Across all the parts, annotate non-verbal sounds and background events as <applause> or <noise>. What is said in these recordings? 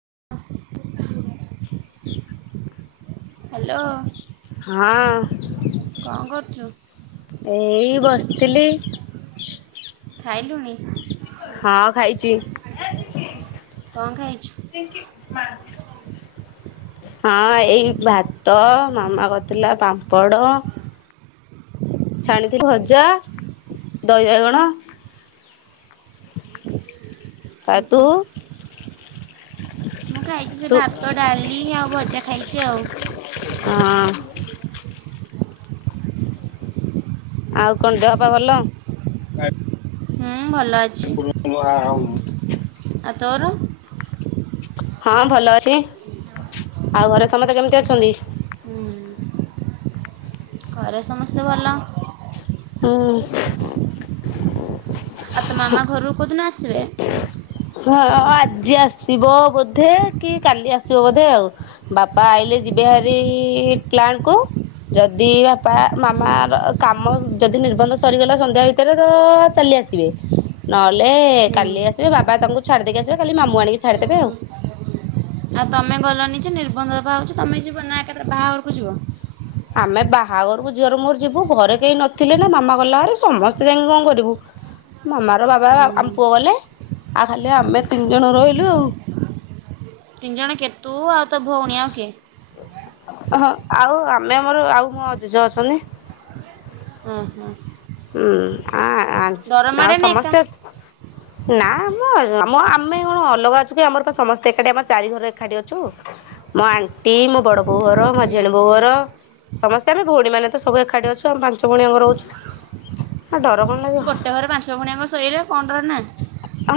<inaudible> <inaudible> Hello. ହଁ। କରୁଛୁ ଏଇ ବସିଥିଲି। ଖାଇଲୁଣି? ହଁ ଖାଇଚି। କ'ଣ ଖାଇଛୁ ହଁ ଏଇ ଭାତ ମାମା କରିଥିଲା ପାମ୍ପଡ଼। ଛାଣିଥିଲି ଭଜା ଦହି ବାଇଗଣ। ଆ ତୁ? ମୁଁ ଖାଇଚି ସେ ତୁ ଭାତ, ଡାଲି ଆଉ ଭଜା ଖାଇଚି ଆଉ। ହଁ ଆଉ କଣ ଦେହ ପାଅ ଭଲ? ହୁଁ ଭଲ ଅଛି। ୱାଉ। ଆ ତୋର? ହଁ ଭଲ ଅଛି। ଆଉ ଘରେ ସମସ୍ତେ କେମିତି ଅଛନ୍ତି? ହୁଁ ଘରେ ସମସ୍ତେ ଭଲ। ହଁ। ଆଉ ତ ମାମା ଘରରୁ କଉଁଦିନ ଆସିବେ। ହଁ ଆଜି ଆସିବ ବୋଧେ କି କାଲି ଆସିବ ବୋଧେ ଆଉ। ବାପା ଆଇଲେ ଯିବେ ହରି ପ୍ଲାଣ୍ଟ କୁ ଯଦି ବାପା ହୁଁ ମାମାର କାମ ଯଦି ନିର୍ବନ୍ଧ ସରିଗଲା ସନ୍ଧ୍ୟା ଭିତରେ ତ ଚାଲି ଆସିବେ। ନହେଲେ ହୁଁ କାଲି ଆସିବେ। ବାପା ବାବା ତାଙ୍କୁ ଛାଡିଦେଇକି ଆସିବେ ଖାଲି ମାମୁ ଆଣିକି ଛାଡିଦେବେ ଆଉ। ଆଉ ତମେ ଗଲନି ଯେ ନିର୍ବନ୍ଧ ପା ହଉଚି, ତମେ ଯିବ ନା ଏକାଥରେ ବାହାଘରକୁ ଯିବ। ଆମେ ବାହାଘରକୁ ଝିଅର ମୋର ଯିବୁ। ଘରେ କେହି ନଥିଲେ ନା ମାମା ଗଲା ହରି, ସମସ୍ତେ ଯାଇକି କଣ କରିବୁ? ମାମାର ବାବା ହୁଁ ଆମ ପୁଅ ଗଲେ ଆଉ ଖାଲି ଆମେ ତିନି ଜଣ ରହିଲୁ ଆଉ। ତିନି ଜଣ କେତୁ ଆଉ ତୁ ଆଉ ତୋ ଭଉଣୀ ଆଉ କିଏ? ହଁ ଆଉ ଆମେ ଆମର ଆଉ ମୋ ଜେଜ ଅଛନ୍ତି। ଓ ହୋ। ହୁଁ ଆ ଆ ଆଉ ମାଡ଼େନି ଏକା ସମସ୍ତେ ନା ଆମ ଆମ ଆମେ କଣ ଅଲଗା ଅଛୁ କି? ଆମର ସମସ୍ତେ ଏକାଠି ଆମ ଚାରି ଘର ଏକାଠି ଅଛୁ। ମୋ ଆଣ୍ଟି ମୋ ବଡ ବୋଉ ଘର। ମୋ ହୁଁ <unintelligible> ବଉ ହୁଁ ଘର। ସମସ୍ତେ ଆମେ ଭଉଣୀ ମାନେ ତ ସବୁ ଏକାଠି ଅଛୁ। ଆମ ପାଞ୍ଚ ଭଉଣୀ ଆମର ଅଛୁ। ହ ଡର। ଗୋଟେ ଘରେ ପାଞ୍ଚ ଭଉଣୀ ଆମେ ଶୋଇଲେ କଣ ଡର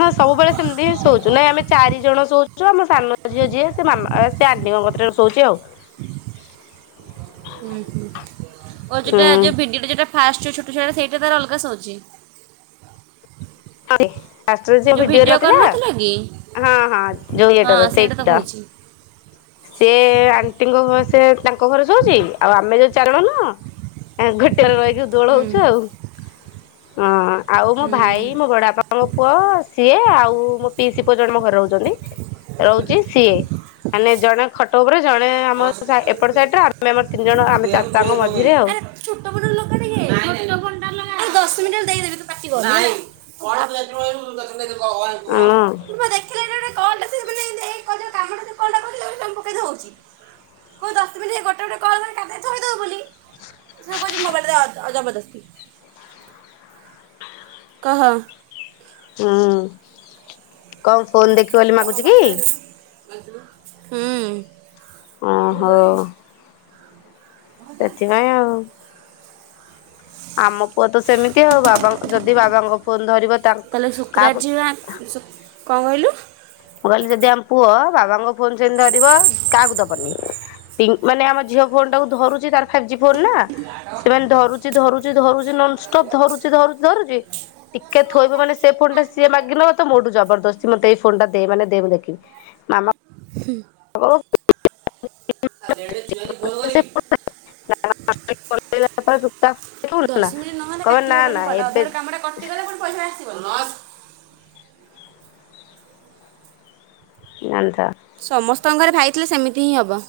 ହଁ ସବୁବେଳେ ସେମିତି ଶୋଉଛୁ ନାଇଁ ଆମେ ଚାରି ଜଣ ଶୋଉଛୁ ଆମ ସାନ ଝିଅ ିଅ ସେ ମାମା ସେ ଆଣ୍ଟିଙ୍କ କଥା ଶୋଉଛି ଆଉ। ହୁଁ ହୁଁ ଓ ଯେଟା ହୁଁ ଯଉ ଭିଡିଓା ଯେଟା ଫାଷ୍ଟୁ ଛୋଟ ଛୋଟ ଥିଏଟର ତର ଅଲଗା ସହୁଛି। ଆରେ ଯେଉଁ ଭିଡି ଭିଡ଼ିଓ ର ଥିଲା କରିନଥିଲା କି ହଁ ହଁ ଯୋଉ ଇଟାର ହଁ ସେଇଟା ସେଇି ତ କହୁଛି ସେି ଆଣ୍ଟିଙ୍କ ସେ ତାଙ୍କ ଘରେ ଶଉଛି ଆଉ ଆମେ ଯୋଉ ଚାରଣ ନହ ଘଟିଆରେ ରହି ଦୋଳଉଛ ଆଉ। ହୁଁ। ଆଉ ମୋ ହୁଁ ଭାଇ ତାପଙ୍କ ପୁଅ ସିଏ ଆଉ ମୋ ପିଇ ସ ପୁଅ ଜଣେ ମୋ ଘରେ ରହୁଛନ୍ତି ରହୁଛି ସିଏ ମାନେ ଜଣେ ଖଟ ଉପରେ ଜଣେ ଆମ ଏପଟ ସାଇଟରେ ଛୋଟ ବଟ ଲୋକ ଦଶ ମିନିଟ ଦେଇଦେବି ତୁଟି ୁହ ହଁ ଦେଖିଲ ଗଟେ କ କ ହଉ କୋଶିନ ଗୋଟେ ଗ <unintelligible> ଥୋଇଦବ ବୋଲି ସେଥିରେ କହୁଚି ମୋବାଇଲ୍ ଟା ଜବରଦସ୍ତି କହ ହୁଁ କଣ? ଫୋନ୍ ଦେଖି ବୋଲି ମାଗୁଛି କି ଆଜୁ ଓହୋ ହୁଁ। ସେଥିପାଇଁ ଆମ ପୁଅ ତ ସେମିତି ଆଉ ବାବା ଯଦି ବାବାଙ୍କ ଫୋନ ଧରିବ ତା ତାହେଲେ କାହାକୁ ଶୁକ୍ରାଚାର୍ଯ୍ୟ ଶୁ- କଣ କହିଲୁ ମୁଁ କହିଲି ଯଦି ଆ ପୁଅ ବାବାଙ୍କ ଫୋନ ସେମିତି ଧରିବ କାହାକୁ ଦବନି ମାନେ ଆମ ଝିଅ ଫୋନ ଟାକୁ ଧରୁଛି ତ ଫ ଜ ଫୋନ ନା ସେ ମାନେ ଧରୁ ଧରୁଛି ଧରୁଛି ଧରୁଛି ଧରୁଛି ଟିକେ ଥୋଇବ ମାନେ ସେ ଫୋନ ଟା ସିଏ ମାଗ ନବ ତ ମୋଠୁ ଜବରଦସ୍ତି ମତେ ଏଇ ଫୋନ ଟା ମାନେୁ ଦେଖିବି ମାମା ତା <inaudible> ଦଶ ମିନିଟ୍ ନହେଲେ କାଟି ହବନି ଭ ଏବେ ଅଧାର କାମଟା କଟିଗଲେ ପୁଣି ପଇସା ଆସିବନି। ଜାଣିଥା ସମସ୍ତ ଘରେ ଭାଇଥିଲେ ସେମିତି ହିଁ ହେବ।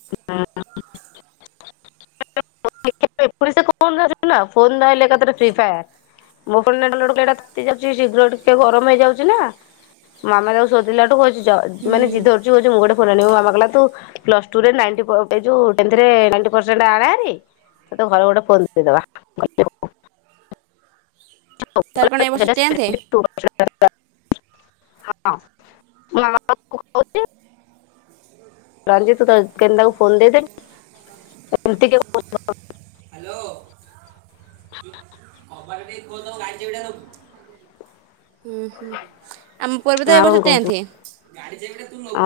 ହଁ। ଣି ଫୋଲେ ଏକାରେ ଫି ଫାୟାର ମୋ ଫୋଡାଉୋ କଟାତି ଯାଉଛି ଶୀଘ୍ର ଟିକେ ଗରମ ହେଇଯାଉଛି ନା ମାମା ତାକୁ ସୋଧିଲାଠୁ ଅ ମାନେ ଯି ଧରୁଛିୁୋଉ ମୁଡ ମାମା କହିଲା ତୁ ପ୍ଲସ ଟୁ ରେ ହେ ଯୋଉ ଟେନ୍ଥ ରେ ନାଇଣ୍ଟି ପର୍ସେଣ୍ଟେଜ ଆନେ ହେରି ସେତ ଘରେ ଗୋଟେ ପହଞ୍ଚେଇଦବା। ତାର କଣ ଏ ବର୍ଷ ଟେନ୍ଥ ହଁଛି ରଞ୍ଜି ତୁ କେମି ତାକୁ ଫୋନ ଦେଇଦେବି ଏତି ହୁଁ ହୁଁ। ଆମ ପୁଅ ର ତ ଏ ଆଉ ବର୍ଷ କଣ କହୁଛୁ ଟେନ୍ଥ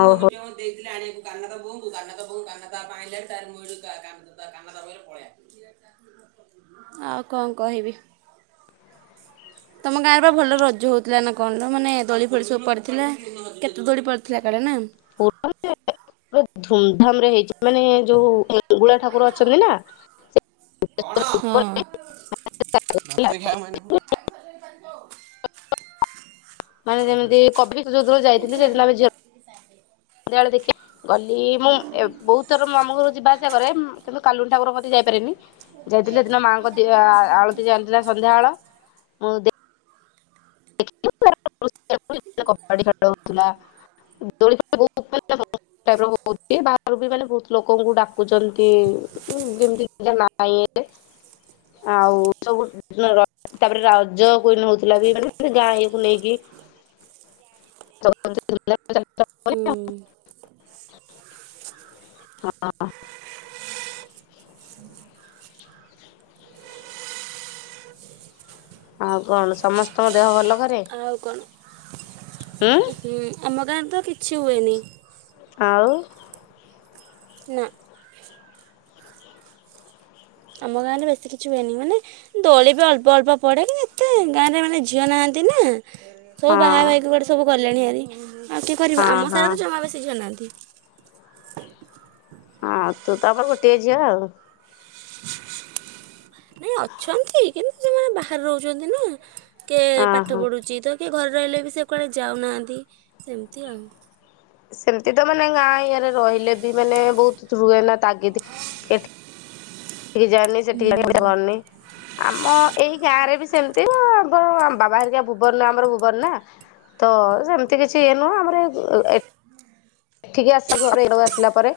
ଓହୋ। ଆଉ କଣ କହିବି ତମ ଗାଁରେ ବା ଭଲ ରଜ ହଉଥିଲା ନା କଣ ର ମାନେ ଦୋଳି ଫୋଳି ସବୁ ପଡିଥିଲା କେତେ ଦୋଳି ପଡିଥିଲା କାଡେ ନା <unintelligible> ଧୁମ୍ ରେ ହେଇ ମାନେ ଯୋଉ ଗୁଳା ଠାକୁର ଅଛନ୍ତି ନା ଏ ହଁ <unintelligible> ମାନେ ଯେମିତି କଫିକ୍ ଯୋଉଦିନ ଯାଇଥିଲି ସେଦିନ ଆ ଝିଅ ସେତେବେଳେ ଦେଖିେ ଗଲି ମୁଁ ବହୁତ ଥର ଆମ ଘରୁ ଯିବା ଆସିବା କରେ କିନ୍ତୁ କାଲୁନ ଠାକୁର କତି ଯାଇପାରେନି। ଯାଇଥିଲେ ସେ ଦିନ ମାଆଙ୍କ ଦି ଆଳତି ଜାଣିଥିଲା ସନ୍ଧ୍ୟା ଆଳ ମୁଁ ଦେ <unintelligible> <unintelligible> କବାଡି ଖେଳଉଥିଲା। ଦୋଳି ବାନଛି ବାହ ବି ମାନେ ବହୁତ ଲୋକଙ୍କୁ ଡାକୁଛନ୍ତି ଯେମତି ଆଉ ସବୁ ତାପରେ ରଜ କଇନ ହଉଥିଲା ବି ମାନେ ସେ ଗାଁ ଇଏ କୁ ନେଇକି <unintelligible> ହୁଁ। ହଁ। ଆଉ କଣ ସମସ୍ତଙ୍କ ଦେହ ଭଲ। ଘରେ ଆଉ କଣ? ଉଁ ହୁଁ ଆମକ ତ କିଛି ହୁଏନି। ଆଉ ନା। ଆମ ଗାଁରେ ବେଶୀ କିଛି ହୁଏନି ମାନେ ଦୋଳି ବି ଅଳ୍ପ ଅଳ୍ପ ପଡ଼େ କି ଏତେ ଗାଁରେ ମାନେ ଝିଅ ନାହାନ୍ତି ନା। ସବୁ ବାହା ହଁ ଭ କ ବଡେ ସବୁ ଗଲେଣି ହାରି ଆଉ କିଏ କରିବ ହଁ ଆମ ସାରା ହଁ। ତ ଜମା ବେଶୀ ନାହାନ୍ତି। <inaudible> ହଁ ତୁ ତ ଆମର ଗୋଟେ ଝିଅ ଆଉ। ନାଇଁ ଅଛନ୍ତି କିନ୍ତୁ ସେମାନେ ବାହାରେ ରହୁଚନ୍ତି ନା କିଏ ଅ ପାଠ ହଁ। ପଢୁଚ ତ କି ଘରେ ରହିଲେ ବି ସେ କୁଆଡ଼େ ଯାଉନାହାନ୍ତି ସେମିତି ଆଉ। ସେମିତି ତ ମାନେ ଗାଁ ଇଏରେ ରହିଲେ ବି ମାନେ ବହୁତ ରୁ ନା ତାଗିଦ ଏଠ କି ଯାଏନି ହୁଁ ସେଠିକ କରନି ଆମ ଏଇ ଗାଁ ରେ ବି ସେମି ଆମର ବାବା ହେରିକା ଭୁବର୍ ଆମର ଭୁବର୍ଣ ତ ସେମିତି କିଛି ଇଏ ନୁହଁ ଆମର ଏଇ ଏ ଏଠିକି ଆସ ଘରେ ଏକୁ ଆସିଲା ପରେ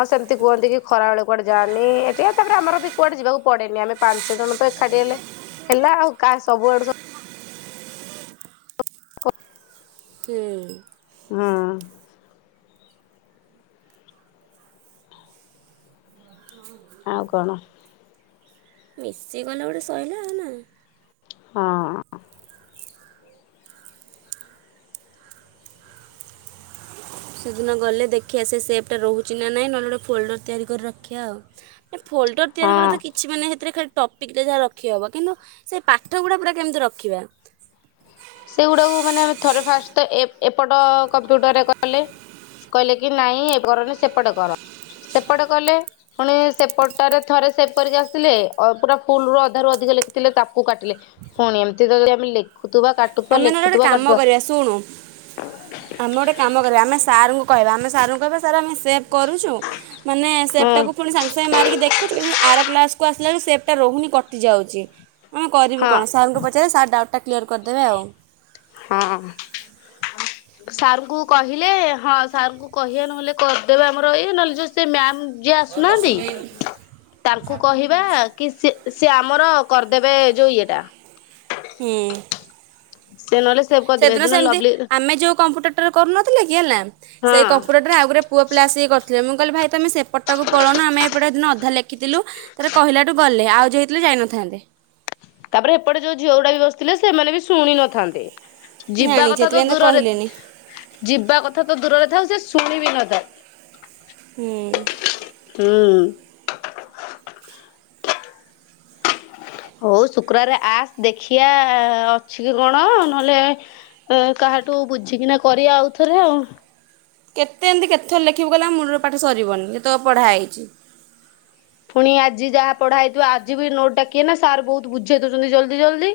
ଆଉ ସେମିତି କୁହନ୍ତି କି ଖରା ବେଳେ କୁଆଡେ ଯାଆାନି ଏଠି ତାପରେ ଆମର ବି କୁଆଡେ ଯିବାକୁ ପଡେନି ଆମେ ପାଞ୍ଚ ଜଣ ତ ଏକାଠି ହେଲେ ହେଲା ଆଉ କାହା ସବୁଆଡୁ ସବୁ <inaudible> ହୁଁ ହୁଁ। ହଁ। ଆଉ କଣ? ମିଶିଗଲେ ଗୋଟେ ସଇଲା ଆଉ ନା। ହଁ। ସେଦିନ ଗଲେ ଦେଖିବା ସେ ସେପ୍ଟା ରହୁଛି ନା ନାଇଁ ନହେଲେ ଗୋଟେ ଫୋଲ୍ଡର ତିଆରି କରି ରଖିବା ଆଉ। ଫୋଲ୍ଡର ତିଆରି କରିବା ହଁ। ତ କିଛି ମାନେ ସେଥିରେ ଖ ଟପିକ୍ରେ ଯାହା ରଖିହେବ କିନ୍ତୁ ସେ ପାଠ ଗୁଡ଼ା ପୁରା କେମିତି ରଖିବା। ସେଗୁଡାକୁ ମାନ ଥରେ ଫାଷ୍ଟ ତ ଏପଟ କମ୍ପ୍ୟୁଟରରେ କଲେ କହିଲେ କି ନାଇଁ ଏ କରନି ସେପଟ କର ସେପଟ କଲେ ପୁଣି ସେପଟରେ ଥରେ ସେ କରିକି ଆସିଲେ ପୁରା ଫୁଲ ରୁ ଅଧାରୁୁ ଅଧିକ ଲେଖିଥିଲେ ତାକୁ କାଟିଲେ ପୁଣି ଏମିତି କାଟୁଥିବା ଆମେ ନହେଲେ ଗୋଟେ ଲେଖୁଥିବା କାମ କାଟୁଥିବା କରିବା ଶୁଣୁ ଆମେ ଗୋଟେ କାମ କରିବା ଆମେ ସାର କହିବା ଆମେ ସାରଙ୍କୁ କହିବା ସାର୍ ଆମେ ସେଭ୍ କରୁଛୁ ମାନେ ସେଭ୍ ହୁଁ ଟାକୁ ପୁଣି ସାଙ୍ଗେ ସାଙ୍ଗେ ମାରିକି ଦେଖୁଛୁ କିନ୍ତୁ ଆର କ୍ଲାସ କୁ ଆସିଲାବେଳକୁ ସେପ୍ ଟା ରହୁନି କଟିଯାଉଛି। ଆ କରିବୁ ହଁ କଣ ସାରଙ୍କୁ ପଚାରେ ସାର ଡା କ୍ଲିୟର କରି ଦେବେ ଆଉ ହଁ ସାରଙ୍କୁ କହିଲେ ହଁ ସାରଙ୍କୁ କହିବା ନହେଲେ କରିଦେବେ ଆମର ଇ ନହେଲେ ସେ ମ୍ୟାମ ଯିଏ ଆସୁନାହାନ୍ତି ତାଙ୍କୁ କହିବା କି ସେ ସେ ଆମର, କରିଦେବେ ଯୋଉ ଇଏଟା, ହୁଁ ସେ ନ ହେଲେ, ସେଦିନ ସେମିତି ଆମେ ଯୋଉ କମ୍ପ୍ୟୁଟର ଟାରେ କରୁନ ନଥିଲେକି ହେଲା। ହଁ ସେଇ କମ୍ପୁଟରଟରେ ଆଉଗୁରେ ରେ ପୁଅ ପିଲା ଆସିକି କରିଥିଲେ ମୁଁ କହିଲି ଭାଇ ତମେ ସେପଟାକୁ ପଳଉୁନ ଆମେ ଏପଟେ ସେଦିନ ଅଧା ଲେଖ୍ ଥିଲୁ ତାରେ କହିଲାଠୁ ଗଲେ, ଆଉ ଯେ ହେଇଥିଲେ ଯାଇନଥାନ୍ତେ। ତାପରେ ହେପଟେ ଯୋଉ ଝିଅଗୁଡା ବି ବସିଥିଲେ ସେମାନେ ବି ଶୁଣି ନଥାନ୍ତେ। ଯିବା ଜାଣିଛି କଥା ତ ସେଥିପାଇଁ ଦୂରରେ କହିଲେନି ଯିବା କଥା ତ ଦୂରରେ ଥାଉ ସେ ଫୁଣି ବିନୋଦ ହୁଁ ହୁଁ ହଉ ଶୁକ୍ରାବାରେ ଆସ ଦେଖିବା ଅଛି କି କଣ ନହେଲେ କାହାଠୁ ବୁଝିକିନା କରିବା ଆଉଥରେ ଆଉ କେତେ ଏମିତି କେତଥର ଲେଖିବୁ ଗଲେ ମୁୂଳରୁ ପାଠ ସରିବନି ଯେତେକ ପଢ଼ା ହେଇଛି ପୁଣି ଆଜି ଯାହା ପଢା ହେଇଥିବ ଆଜି ବି ନୋଟ ଡାକିଏ ନା ସାର୍ ବହୁତ ବୁଝେଇ ଦଉଛନ୍ତି ଜଲଦି ଜଲଦି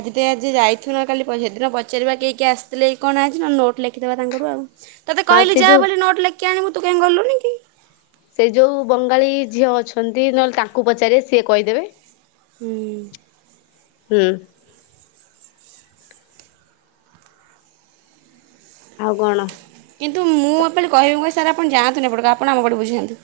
ଆଜି ତ ଆଜି ଯାଇଥୁ ନା କାଲି ସେଦିନ ପଚାରିବା କିଏ କିଏ ଆସିଥିଲେ କଣ ଆଜି ନ ନୋଟ୍ ଲେଖିଦେବା ତାଙ୍କଠୁ ଆଉ ତତେ ହଁ ସେ କହିଲି ଯା ଯୋଉ ବୋଲି ନୋଟ ଲେଖି ଆଣିବୁ ତୁ କାଇଁ ଗଲୁନି କି? ସେ ଯୋଉ ବଙ୍ଗାଳୀ ଝିଅ ଅଛନ୍ତି ନହେଲେ ତାଙ୍କୁ ପଚାରିବେ ସିଏ କହିଦେବେ। ହୁଁ ହୁଁ ଆଉ କଣ? କିନ୍ତୁ ମୁଁ ତ ଏପଟେ କହିବି ମୁଁ କହିବି ସାର୍ ଆପଣ ଯାଆନ୍ତୁନି ଏପଟ ଆପଣ ଆମ ପଟେ ବୁଝାନ୍ତୁ।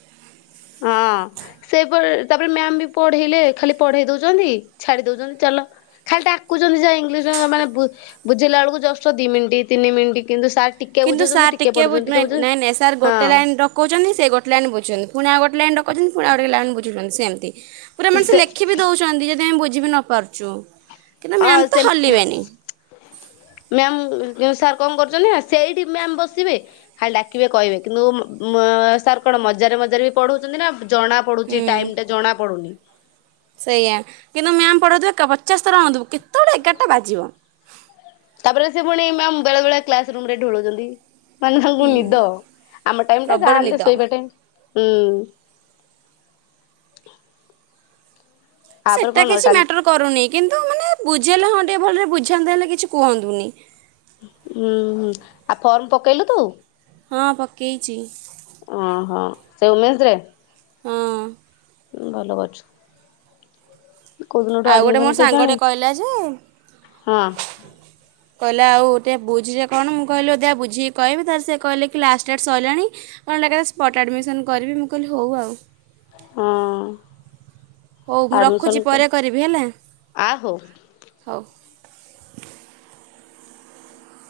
ହଁ ସେପ ତାପରେ ମ୍ୟାାମ ବି ପଢେଇଲେ ଖାଲି ପଢେଇ ଦଉଛନ୍ତି ଛାଡି ଦଉଛନ୍ତି ଚାଲ ଖାଲି ଡାକୁଛନ୍ତି ଯାହା ଇଂଲିଶ ମାନେ ବୁଝେଇଲା ବେଳକୁ ଜଷ୍ଟ ଦି ମିନିଟ୍ ତିନି ମିନିଟ୍ କିନ୍ତୁ ସାର କିନ୍ତୁ ସାର୍ ଟିକେ ବୁ ନାଇଁ ନାଇଁ ନାଇଁ ସାର୍ ଗୋଟେ ହଁ ଲାଇନ ଡକଉଛନ୍ତି ସେ ଗୋଟେ ଲାଇନ୍ ବୁଝୁଛନ୍ତି ପୁଣି ଗୋଟେ ଲାଇନ ଡାକୁଛନ୍ତି ପୁଣି ଆଉଗୋଟେ ଲାଇନ୍ ବୁଝଉଛନ୍ତି ସେମିତି ପୁରା ମାନେ ସେ ଲେଖି ବି ଦଉଛନ୍ତି ଯଦି ଆମେ ବୁଝ ଜି ବି ନ ପାରଛୁ। ଆ ସେ ଉମ ମ୍ୟାମ କେଉଁ ସାର୍ କଣ କରୁଛନ୍ତି ନା ସେଇଠି ମ୍ୟାମ୍ ବସିବେ ଖାଲି ଡାକିବେ କହିବେ କିନ୍ତୁ ଉମ୍ ସାର୍ କଣ ମଜାରେ ମଜାରେବି ପଢଉଛନ୍ତି ନା ଜଣା ପଡୁଛି ହୁଁ ଟାଇମ ଟା ଜଣା ପଡୁନି ସେଇଆ କିନ୍ତୁ ମ୍ୟାମ୍ ପଢଉଥିବ ଏକା ପଚାଶ ଥର ଅନଥିବୁ କେତେବେଳେ ଏଗାରଟା ବାଜିବ। ତାପରେ ସେ ପୁଣି ମ୍ୟାମ୍ ବେଳେ ବେଳେ କ୍ଲାସ ରୁମ ରେ ଢୋଳଉଛନ୍ତି ମାନେ ତାଙ୍କୁ ନିଦ ଆମ ଟାଇମ୍ ଟା ପ୍ରବଳ ନିଦ ଯାହାହେଲେ ଶୋଇବା ଟାଇମ୍ ହୁଁ ତାପରେ ସେଟା କଣ କିଛି ଟାଲି ମ୍ୟାଟର କରୁନି କିନ୍ତୁ ମାନେ ବୁ ବୁଝି ହେଲେ ହଁ ଟିକେ ଭଲରେ ବୁଝାନ୍ତେ ହେଲେ କିଛି କୁହନ୍ତୁନି। ଉମ୍ ହୁଁ ଆଉ ଫର୍ମ ପକେଇଲୁ ତୁ? ହଁ ପକେଇଛି। ଓହୋ ସେ ଉମେଶସ ରେ ହଁ ଭଲ ବାଛୁ, ଆଉ ଗୋଟେ ମୋ କେଜାଣି ସାଙ୍ଗଟେ କହିଲା ଯେ ହଁ କହିଲା ଆଉ ଟିକେ ବୁଝିଲେ କଣ ମୁଁ କହିଲି ଦେ ବୁଝିକି କହିବି ତାର ସେ କହିଲେ କି ଲାଷ୍ଟ ଡେଟ୍ ସରିଲାଣି କନଟା ଏକା ସ୍ପଟ୍ ଆଡ଼ମିସନ୍ କରିବି ମୁଁ କହିଲି ହଉ ଆଉ। ହଁ ହଉ ମୁଁ ଆଡମିସନ ରଖୁଛି କ ପରେ କରିବି ହେଲା ଆ ହଉ। ହଉ। <unintelligible>